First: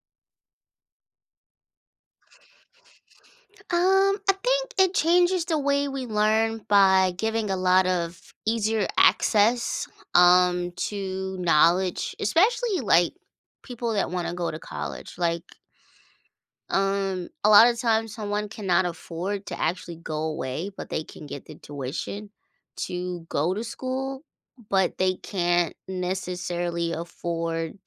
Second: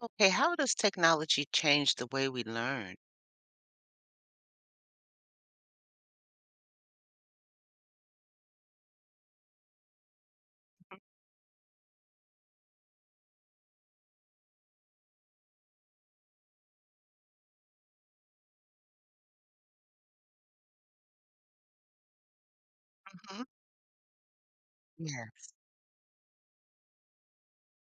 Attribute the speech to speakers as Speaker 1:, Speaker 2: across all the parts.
Speaker 1: Okay, how does technology change the way we learn?
Speaker 2: I think it changes the way we learn by giving a lot of easier access to knowledge, especially like people that want to go to college. A lot of times someone cannot afford to actually go away, but they can get the tuition to
Speaker 1: Mhm.
Speaker 2: go to school, but they
Speaker 1: Yeah,
Speaker 2: can't necessarily afford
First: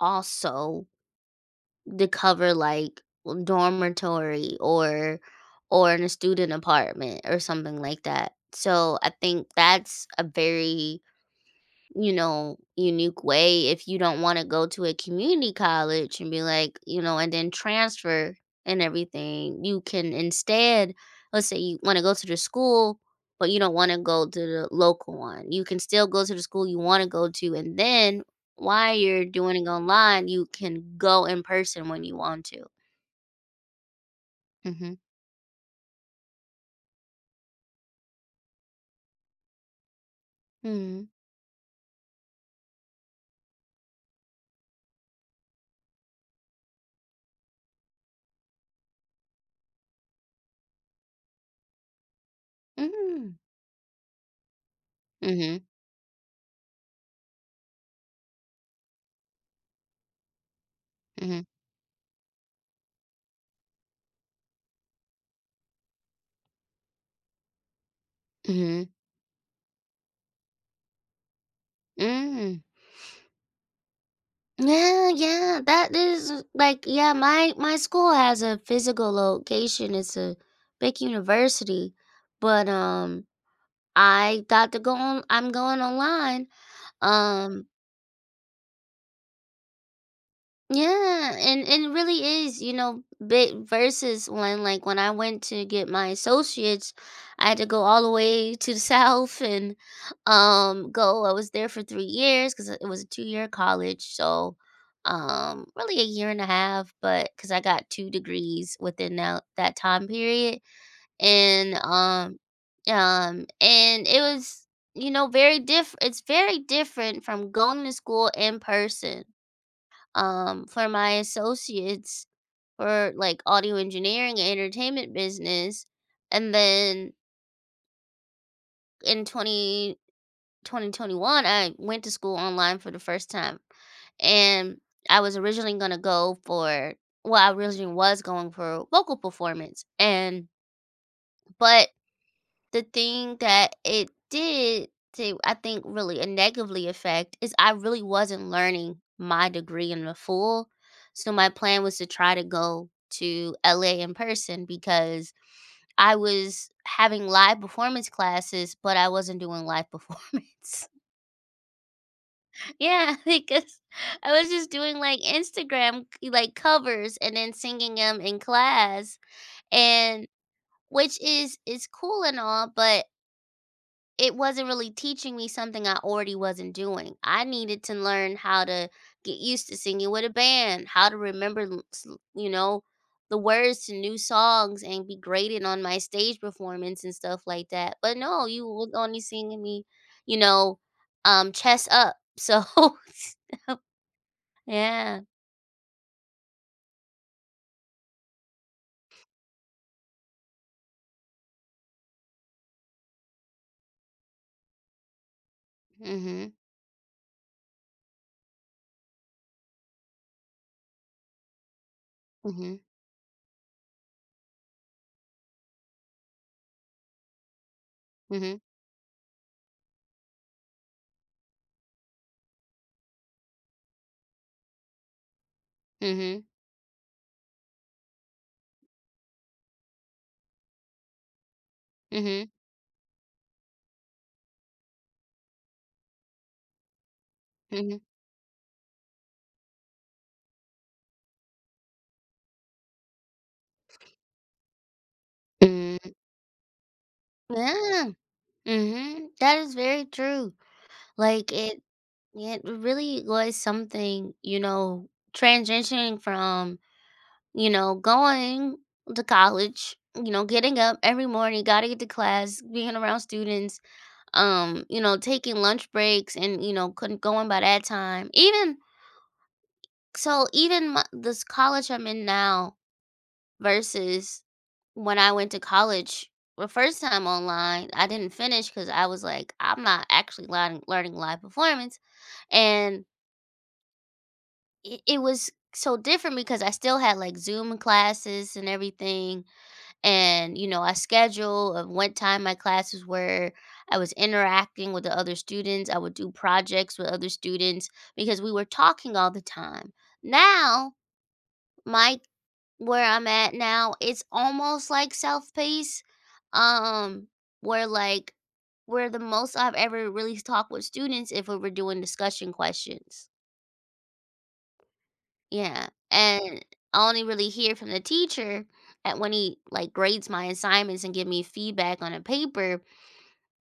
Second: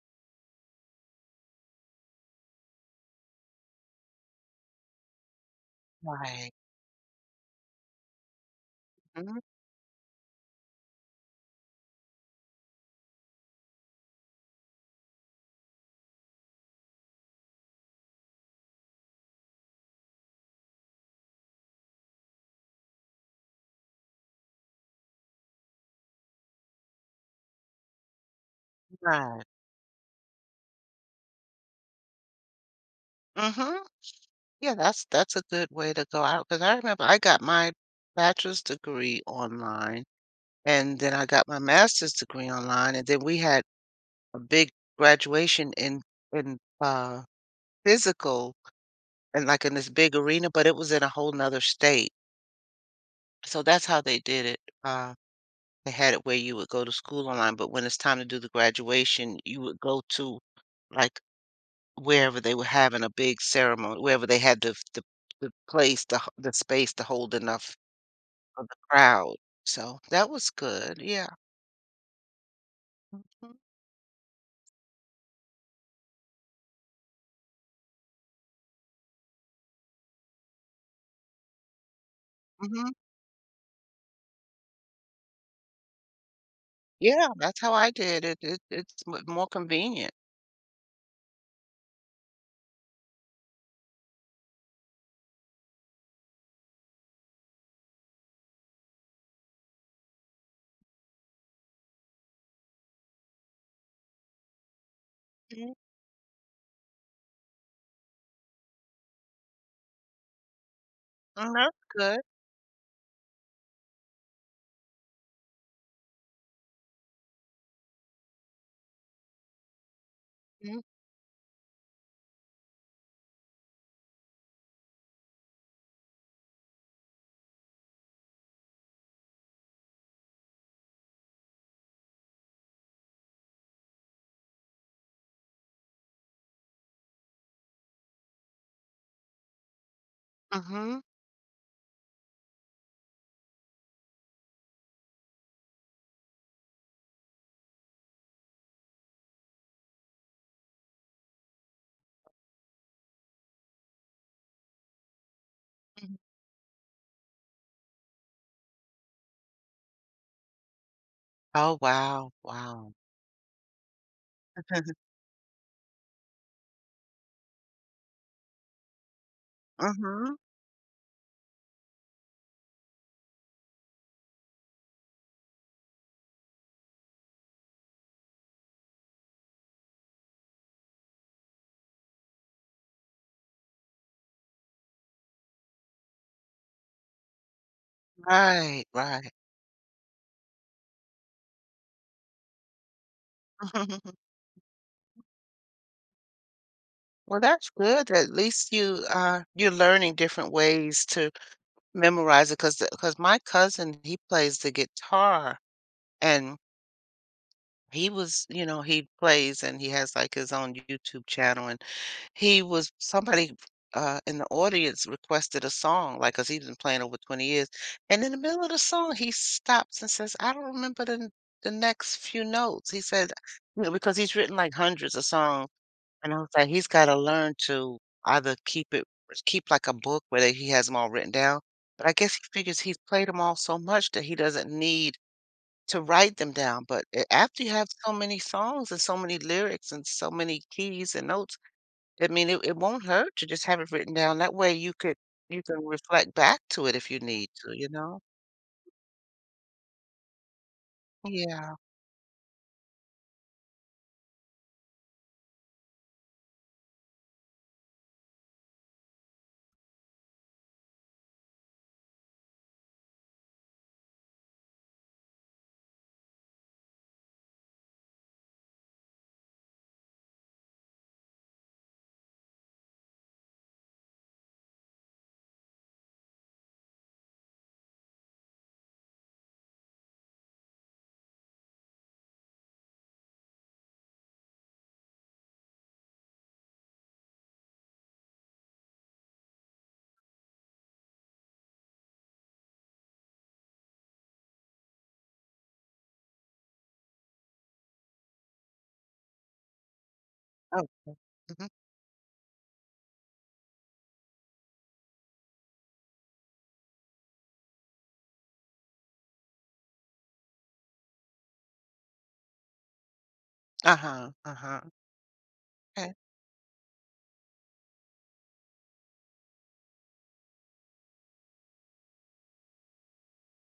Speaker 2: also to cover like a dormitory or in a
Speaker 1: right.
Speaker 2: student apartment or something like that. So I
Speaker 1: Mhm,
Speaker 2: think that's a very, unique way if you don't want to go to a community college and be like, and then transfer and everything. You can instead, let's say you want to go to the school, but you don't want to go to the local one. You can still go to the school you want to go to. And then while you're
Speaker 1: right.
Speaker 2: doing it online, you can go in person when you want to.
Speaker 1: Mhm. Yeah,
Speaker 2: Mm-hmm.
Speaker 1: that's a good way to go out because I remember I got my bachelor's degree online, and
Speaker 2: Mm-hmm.
Speaker 1: then I got my master's degree online, and then we had a big graduation in physical and, like, in this big arena, but it was in a whole 'nother state. So that's how they did it.
Speaker 2: Mm-hmm. Mm-hmm.
Speaker 1: They had it where you would go to school online, but when it's time to do the graduation, you would go to, like,
Speaker 2: Mm-hmm.
Speaker 1: wherever they were having a big ceremony, wherever they had the the place, the space to hold enough of the
Speaker 2: Mm-hmm.
Speaker 1: crowd. So, that was good, yeah.
Speaker 2: Mm-hmm.
Speaker 1: Mm,
Speaker 2: Yeah, yeah, that is like, yeah, my school has a physical location. It's a big university, but
Speaker 1: mhm.
Speaker 2: I got to go on I'm going online.
Speaker 1: Yeah, that's
Speaker 2: Um
Speaker 1: how I did it. It it's m more convenient.
Speaker 2: Yeah, and it really is, you know, big versus when, like, when I went to get my associates, I had to go all the way to the south and go. I was there for 3 years because it was a 2-year college, so
Speaker 1: Mhm,
Speaker 2: really a year and a half, but because I got two degrees within that time period,
Speaker 1: mm, that's
Speaker 2: and
Speaker 1: good.
Speaker 2: um um and it was, you know, very different. It's very different from going to school in person,
Speaker 1: Mm,
Speaker 2: for my associates, for like audio engineering and entertainment business. And then in twenty twenty one, I went to school online for the first time. And I was originally going to go for, well, I originally was going for vocal performance. And,
Speaker 1: mhm,
Speaker 2: but the thing that it did to, I think, really a negatively affect is I really wasn't learning my degree in the full. So my plan was to try to go to LA in person because
Speaker 1: mhm.
Speaker 2: I was having live performance classes, but I wasn't doing live performance.
Speaker 1: Oh, wow, wow.
Speaker 2: Yeah, because I was just doing like Instagram like covers and then singing them in class and
Speaker 1: Mhm.
Speaker 2: which is cool and all, but it wasn't really teaching me something I already wasn't doing. I needed to learn how to get used to singing with a band, how to remember, you know, the words to new songs and be graded on my stage performance and stuff like that. But no, you
Speaker 1: Right,
Speaker 2: was only
Speaker 1: right.
Speaker 2: singing me, you know, chest up. So yeah.
Speaker 1: Well, that's good. At least you're learning different ways to memorize it because my cousin he plays the guitar
Speaker 2: mm
Speaker 1: and he was you know he plays and he has like his own YouTube channel and he
Speaker 2: Mhm.
Speaker 1: was somebody in the audience requested a song like because he's been playing over 20 years and in the
Speaker 2: mm
Speaker 1: middle of the song he stops and says I don't remember the next few notes he said you know, because he's written like hundreds of songs and I
Speaker 2: Mhm.
Speaker 1: was like, he's gotta learn to either keep like a book where that he has them all written down, but I
Speaker 2: mm
Speaker 1: guess he
Speaker 2: Mhm.
Speaker 1: figures he's played them all so much that he doesn't need to write them down, but a after you
Speaker 2: mm
Speaker 1: have
Speaker 2: Mhm.
Speaker 1: so many songs and so many lyrics and so many keys and notes, I mean, it won't hurt to just have it written down. That way you
Speaker 2: mm Mhm.
Speaker 1: can
Speaker 2: mm mhm.
Speaker 1: reflect back to it if you need
Speaker 2: Yeah.
Speaker 1: to, you
Speaker 2: Mm-hmm.
Speaker 1: know?
Speaker 2: Mhm. That is very true. Like
Speaker 1: Yeah.
Speaker 2: it. Yeah, it really was something, you know, transitioning from, you know, going to college, you know, getting up every morning, got to get to class, being around students, you know, taking lunch breaks and, you know, couldn't going by that time. Even so, even my, this college I'm in now versus when I went to college the first time online, I didn't finish because I was like, I'm not actually learning, learning live performance. And it was so different because I still had like Zoom classes and everything. And, you know, I schedule of what time my classes were. I was interacting with the other students. I would do projects with other students because we were talking all the time.
Speaker 1: Oh,
Speaker 2: Now,
Speaker 1: mhm.
Speaker 2: my where I'm at now, it's almost like self-paced. Um, where like where the most I've ever really talked with students if we were doing discussion questions.
Speaker 1: Uh-huh, uh-huh.
Speaker 2: Yeah,
Speaker 1: Okay.
Speaker 2: and I only really hear from the teacher at when he, like, grades my assignments and give me feedback on a paper,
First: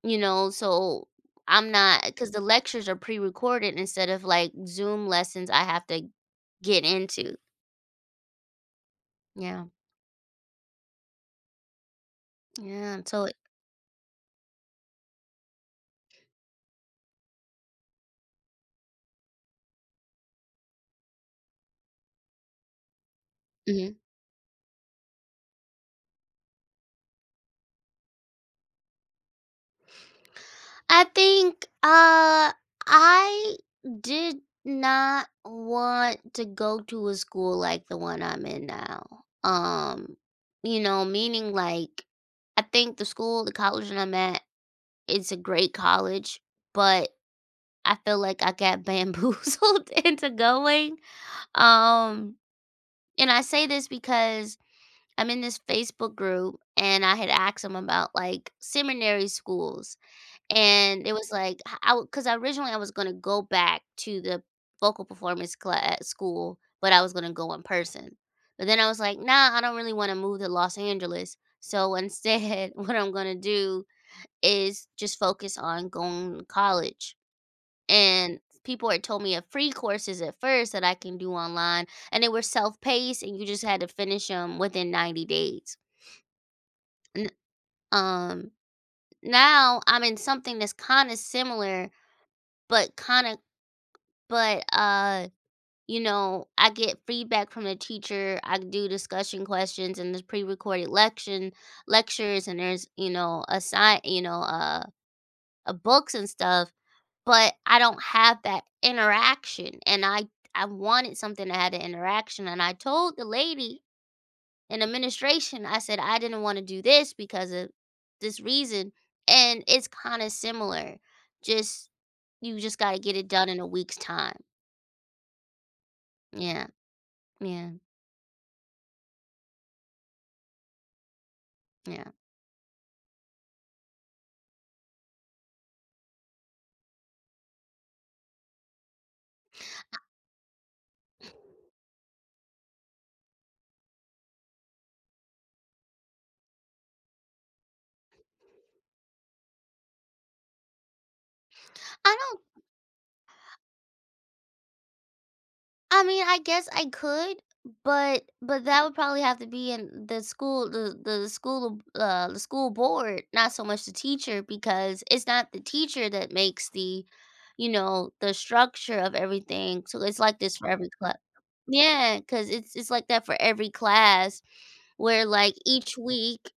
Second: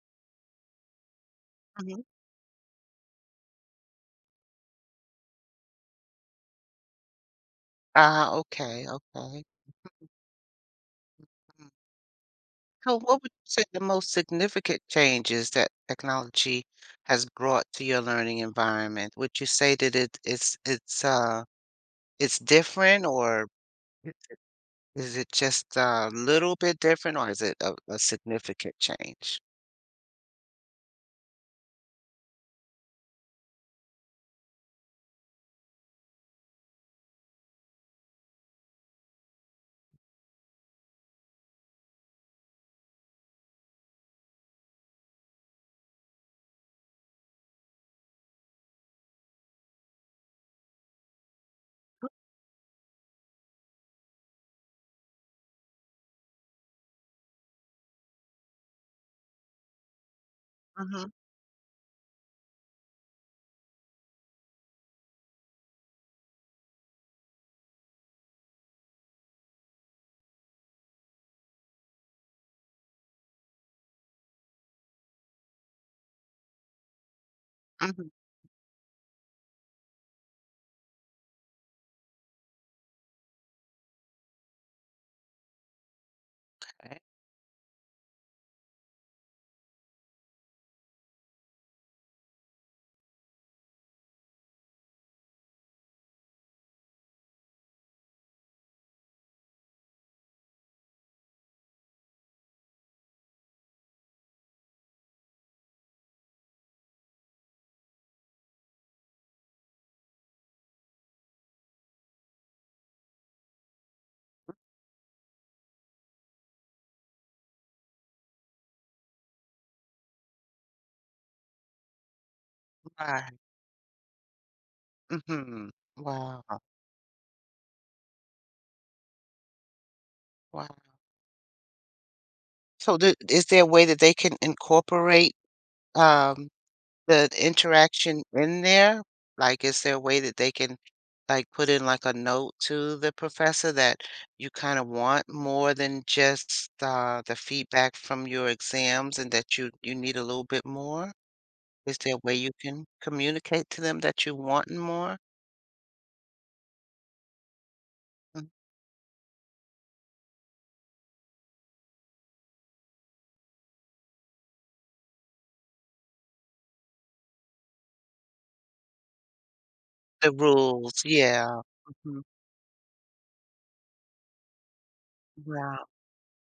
Speaker 2: you know, so I'm not
Speaker 1: Mhm.
Speaker 2: not because the lectures are pre-recorded instead of, like, Zoom lessons I have to get into.
Speaker 1: Ah, okay, okay.
Speaker 2: Yeah.
Speaker 1: Mm. So
Speaker 2: Yeah,
Speaker 1: what
Speaker 2: so.
Speaker 1: would you say the most significant changes that technology has brought to your learning environment? Would you say that it it's different or
Speaker 2: Mhm.
Speaker 1: is it just a little bit different or is it a significant change?
Speaker 2: I think I did not want to go to a school like the one I'm in now. Um, you know, meaning like I think the school, the college that I'm at, it's a great college, but I feel like I got bamboozled into going. Um, and I say this because I'm in this Facebook group and I had asked them about like seminary schools
Speaker 1: Mm-hmm.
Speaker 2: and it was like h I w 'cause originally I was gonna go back to the vocal performance class at school, but I was gonna go in person. But then I was like, "Nah, I don't really wanna move to Los Angeles." So instead, what I'm gonna do is just focus on going to college.
Speaker 1: Mm-hmm.
Speaker 2: And people had told me of free courses at first that I can do online, and they were self-paced, and you just had to finish them within 90 days. N um, now I'm in something that's kinda similar, but kinda but you know, I get feedback from the teacher, I do discussion questions and there's pre-recorded lection lectures, and there's, you know, a sign, you know, books and stuff, but I don't have that interaction, and i wanted something that had an interaction, and I told the lady in administration, I said I didn't want to do this because of this reason, and it's kind of similar. Just you just got to get it
Speaker 1: Right.
Speaker 2: done in a week's time.
Speaker 1: Mm-hmm. Wow.
Speaker 2: Yeah. Yeah.
Speaker 1: Wow.
Speaker 2: Yeah.
Speaker 1: So th is there a way that they can incorporate um the interaction in there? Like, is there a way that they can, like, put in, like, a note to the professor that you kinda want more than just, the feedback from your exams and that you need a little bit more? Is
Speaker 2: I
Speaker 1: there a way
Speaker 2: don't
Speaker 1: you can communicate to them that you want more?
Speaker 2: I mean, I guess I could, but
Speaker 1: Mm.
Speaker 2: that would probably have to be in the school, the school board, not so much the teacher because it's not the teacher that makes the, you know, the structure of everything. So it's
Speaker 1: The
Speaker 2: like this for every
Speaker 1: rules,
Speaker 2: club.
Speaker 1: yeah.
Speaker 2: Yeah,
Speaker 1: Mhm.
Speaker 2: cuz it's like that for every class where, like,
Speaker 1: Wow.
Speaker 2: each week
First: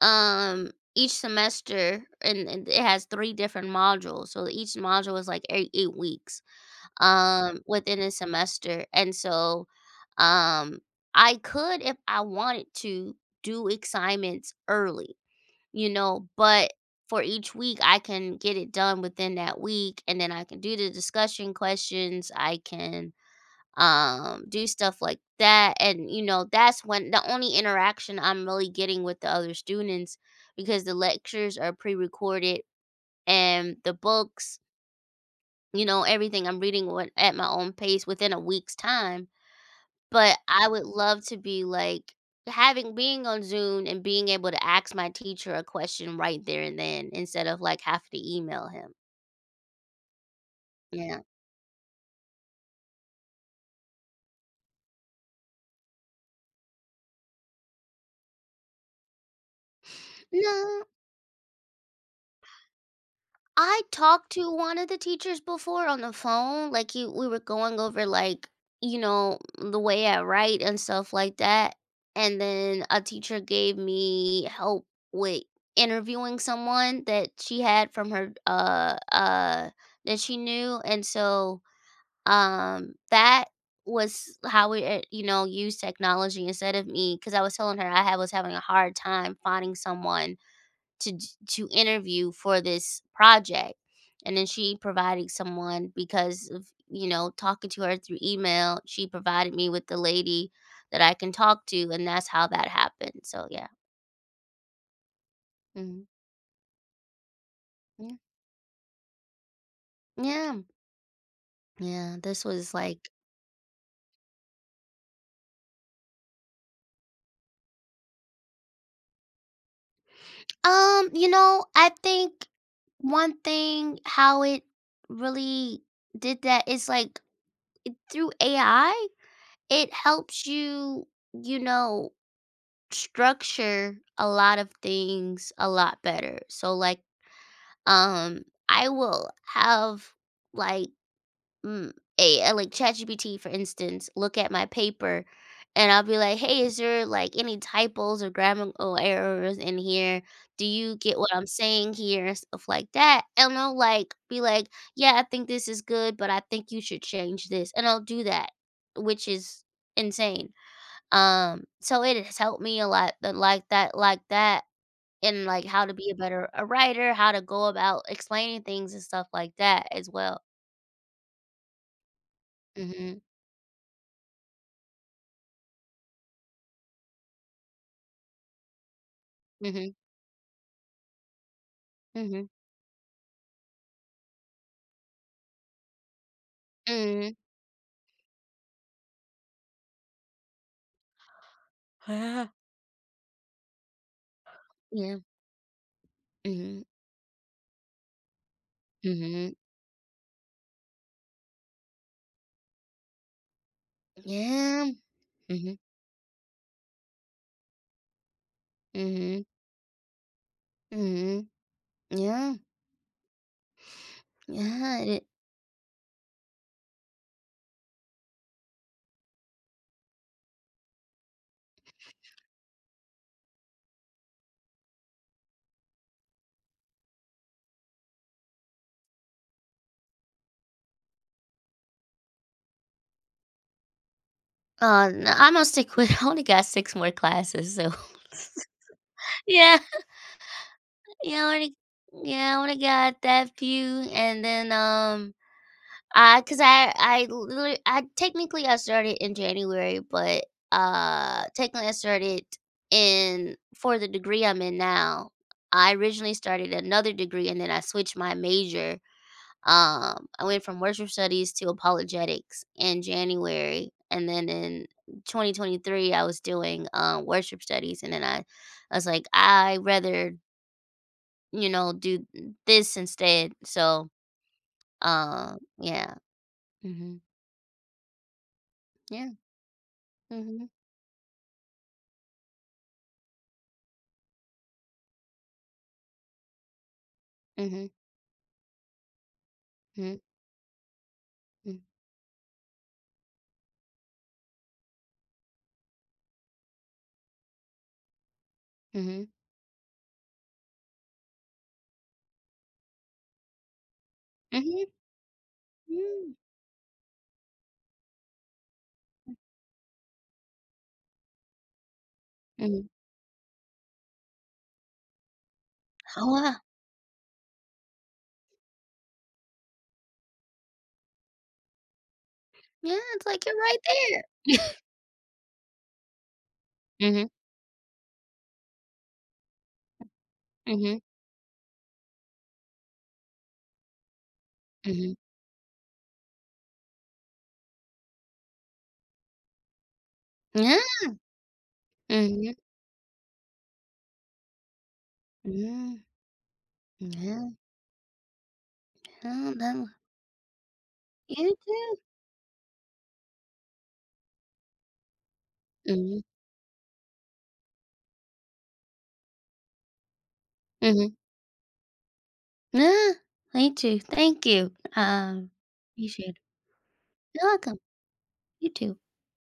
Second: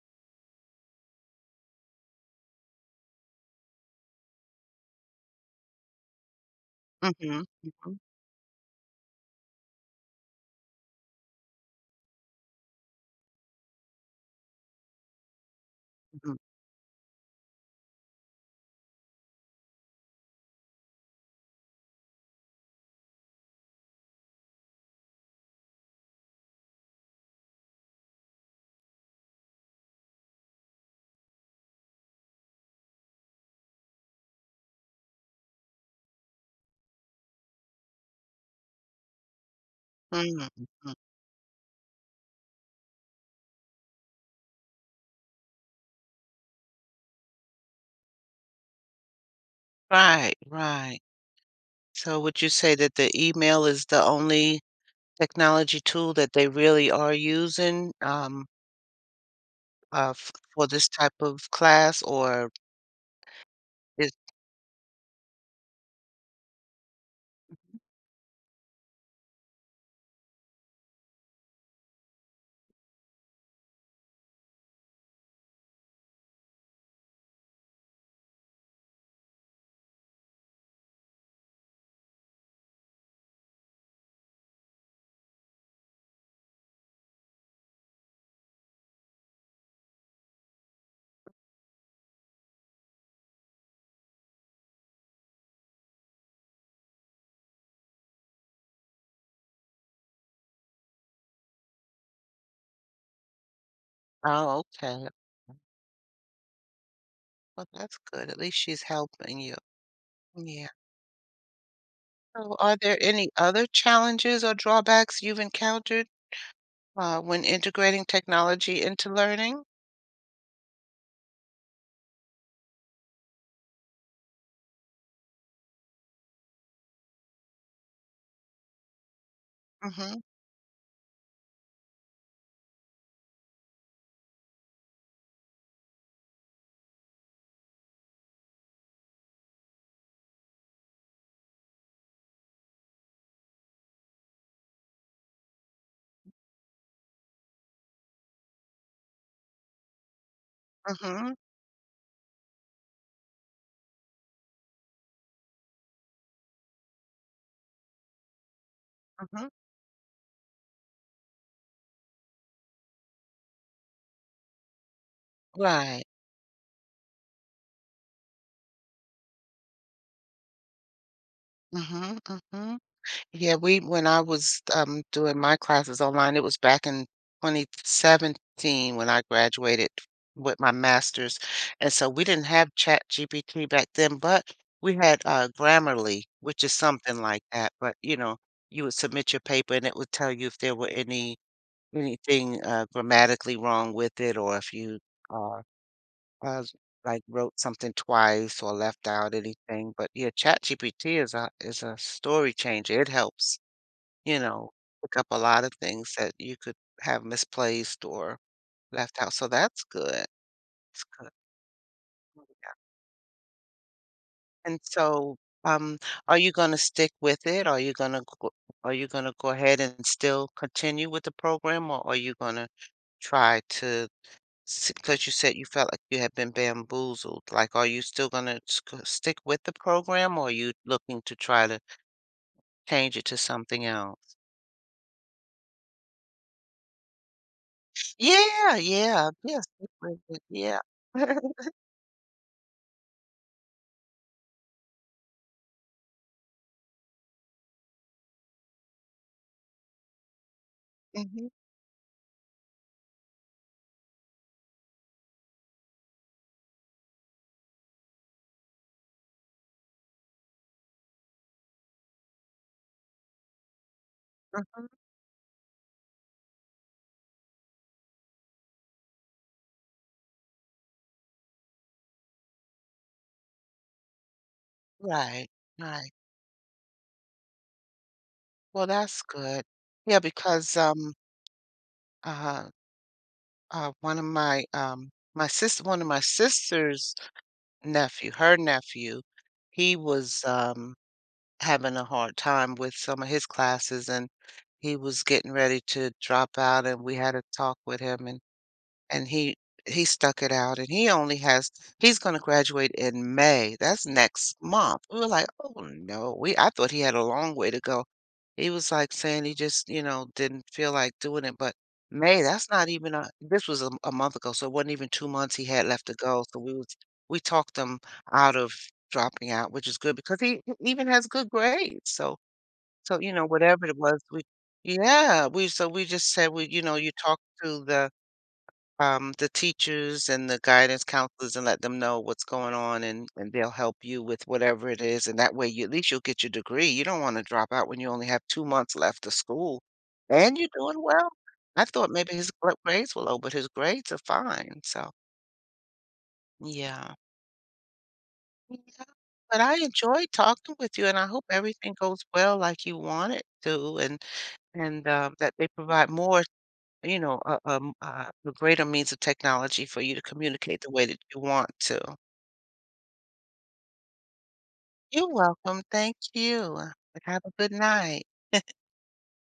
Speaker 2: um each semester, and it has three different modules. So each module is like 8 weeks
Speaker 1: Mhm, mhm,
Speaker 2: within a semester, and so um I could if I wanted to do assignments early, you know,
Speaker 1: mhm,
Speaker 2: but for each week I can get it done within that week, and then I can do the discussion questions, I can do stuff like that, and, you know, that's when the only interaction I'm really getting with the other students, because the lectures are pre-recorded and the books, you know, everything I'm reading what at my own pace within a week's time. But
Speaker 1: mhm,
Speaker 2: I would
Speaker 1: mhm.
Speaker 2: love to be like having being on Zoom and being able to ask my teacher a question right there and then instead of like have to email him.
Speaker 1: Right, right.
Speaker 2: Yeah.
Speaker 1: So would you say that the email is the only technology tool that they really are using, f for
Speaker 2: No.
Speaker 1: this type of class, or
Speaker 2: I
Speaker 1: is
Speaker 2: talked to one of the teachers before on the phone. Like, he, we were going over like, you know, the way I write and stuff like that. And then a teacher gave me help with interviewing someone that she had from her that she knew, and so that was how we, you know, used technology instead of me, because I was telling her I had was having a hard time finding someone to to interview for this project, and then she provided someone because of, you know, talking to her through email, she provided me with the lady that I can talk to, and that's how that happened, so yeah.
Speaker 1: Oh, okay.
Speaker 2: Hmm.
Speaker 1: Well, that's
Speaker 2: Yeah.
Speaker 1: good. At least she's helping you.
Speaker 2: Yeah.
Speaker 1: Yeah.
Speaker 2: Yeah, this
Speaker 1: So
Speaker 2: was
Speaker 1: are there
Speaker 2: like,
Speaker 1: any other challenges or drawbacks you've encountered? When integrating technology into learning?
Speaker 2: you know, I think one thing how it really did that is like through AI, it
Speaker 1: Mhm,
Speaker 2: helps you, you know, structure a lot of things a lot better. So like, um I will have like mm, a like ChatGPT for instance look at my paper, and I'll be like, "Hey, is there like any typos or grammar errors in here? Do you get what
Speaker 1: mhm,
Speaker 2: I'm saying here and stuff like that?" And I'll like be like, "Yeah, I think this is good, but I think you should change this." And I'll do that, which
Speaker 1: mhm.
Speaker 2: is insane. So it has helped me a lot, but like that, and like how to
Speaker 1: Right.
Speaker 2: be a better a writer, how to go about explaining things and stuff like that as well.
Speaker 1: Mhm, mhm.
Speaker 2: Mhm.
Speaker 1: Yeah, we when I was, doing my classes online, it was back in 2017 when I graduated
Speaker 2: Mhm.
Speaker 1: with my master's, and so we didn't
Speaker 2: Mhm.
Speaker 1: have ChatGPT back then, but we had, Grammarly, which is something
Speaker 2: Mhm.
Speaker 1: like that, but, you know, you would submit your paper, and it would tell you if there were any
Speaker 2: Yeah.
Speaker 1: anything, grammatically wrong with it or if you,
Speaker 2: Yeah.
Speaker 1: uh Uh,
Speaker 2: Mhm.
Speaker 1: like wrote something twice or left out
Speaker 2: Mhm.
Speaker 1: anything, but yeah, ChatGPT is a story changer. It helps, you know,
Speaker 2: Yeah.
Speaker 1: pick up a lot of
Speaker 2: Mhm.
Speaker 1: things that you could have misplaced or left out.
Speaker 2: Mhm.
Speaker 1: So that's good. It's good.
Speaker 2: Mhm.
Speaker 1: Oh,
Speaker 2: Yeah.
Speaker 1: yeah. And
Speaker 2: Yeah. It,
Speaker 1: so, um, are you going to stick with it? Are you going to are you going to go ahead and still continue with the program, or are you going to try to because you said you felt like you had been bamboozled, like, are you still gonna stick with the program, or are you looking to try to change it to something else?
Speaker 2: no, I'm gonna stick with. I only got six more classes, so
Speaker 1: Yeah, yeah, yes,
Speaker 2: yeah.
Speaker 1: stick with it, yeah.
Speaker 2: Yeah. I only, yeah. I only got that few, and then. Cause I literally I technically I started in January, but,
Speaker 1: Mhm,
Speaker 2: technically I started in for the degree I'm in now. I originally started another degree and then I switched my major. I went from worship studies to apologetics in January, and then in
Speaker 1: mhm,
Speaker 2: 2023, I was doing, worship studies, and then I was like, "I rather, you know, do this instead." So,
Speaker 1: right, right.
Speaker 2: yeah. Mhm.
Speaker 1: Well, that's
Speaker 2: Yeah.
Speaker 1: good. Yeah,
Speaker 2: Mhm.
Speaker 1: because, uh, one of one of my sister's
Speaker 2: Mhm,
Speaker 1: nephew her nephew, he
Speaker 2: mhm,
Speaker 1: was,
Speaker 2: mm,
Speaker 1: having a hard time with some of his classes and he was getting ready to drop out and we had a talk with him and
Speaker 2: mhm,
Speaker 1: and he stuck it out, and he only has he's gonna graduate in May. That's next
Speaker 2: mhm,
Speaker 1: month. We were like, "Oh,
Speaker 2: mm,
Speaker 1: no." We I thought he had a long way to go. He was, like, saying he just, you know, didn't feel like doing it, but May, that's
Speaker 2: mhm.
Speaker 1: not even a this was a month ago, so it wasn't even 2 months he had left to
Speaker 2: Oh,
Speaker 1: go,
Speaker 2: wow.
Speaker 1: so we talked him out of dropping out, which is good because he even has good grades, so
Speaker 2: Yeah,
Speaker 1: so,
Speaker 2: it's
Speaker 1: you
Speaker 2: like
Speaker 1: know,
Speaker 2: you're right
Speaker 1: whatever it was, we
Speaker 2: there.
Speaker 1: yeah, we so we just said, "We, you know, you
Speaker 2: Mhm,
Speaker 1: talk to the teachers and the
Speaker 2: mhm,
Speaker 1: guidance counselors and let them know what's going on and they'll help you with whatever it
Speaker 2: mhm.
Speaker 1: is. And that way you at least you'll get your degree. You don't want to drop out when you only have 2 months left of school and you're
Speaker 2: Yeah.
Speaker 1: doing well. I thought maybe his
Speaker 2: Mhm,
Speaker 1: grades were low, but his grades are fine. So
Speaker 2: mm,
Speaker 1: yeah.
Speaker 2: yeah,
Speaker 1: Yeah.
Speaker 2: yeah,
Speaker 1: But I
Speaker 2: no.
Speaker 1: enjoyed talking with you and I hope
Speaker 2: You
Speaker 1: everything
Speaker 2: too.
Speaker 1: goes well like you want it to and that they provide
Speaker 2: Mhm,
Speaker 1: more you know, a, a greater means of technology for you to communicate the way
Speaker 2: mhm.
Speaker 1: that you want to.
Speaker 2: Yeah, me too. Thank you.
Speaker 1: You're welcome. Thank
Speaker 2: Appreciate it.
Speaker 1: you. Have
Speaker 2: You're
Speaker 1: a good
Speaker 2: welcome.
Speaker 1: night.
Speaker 2: You too.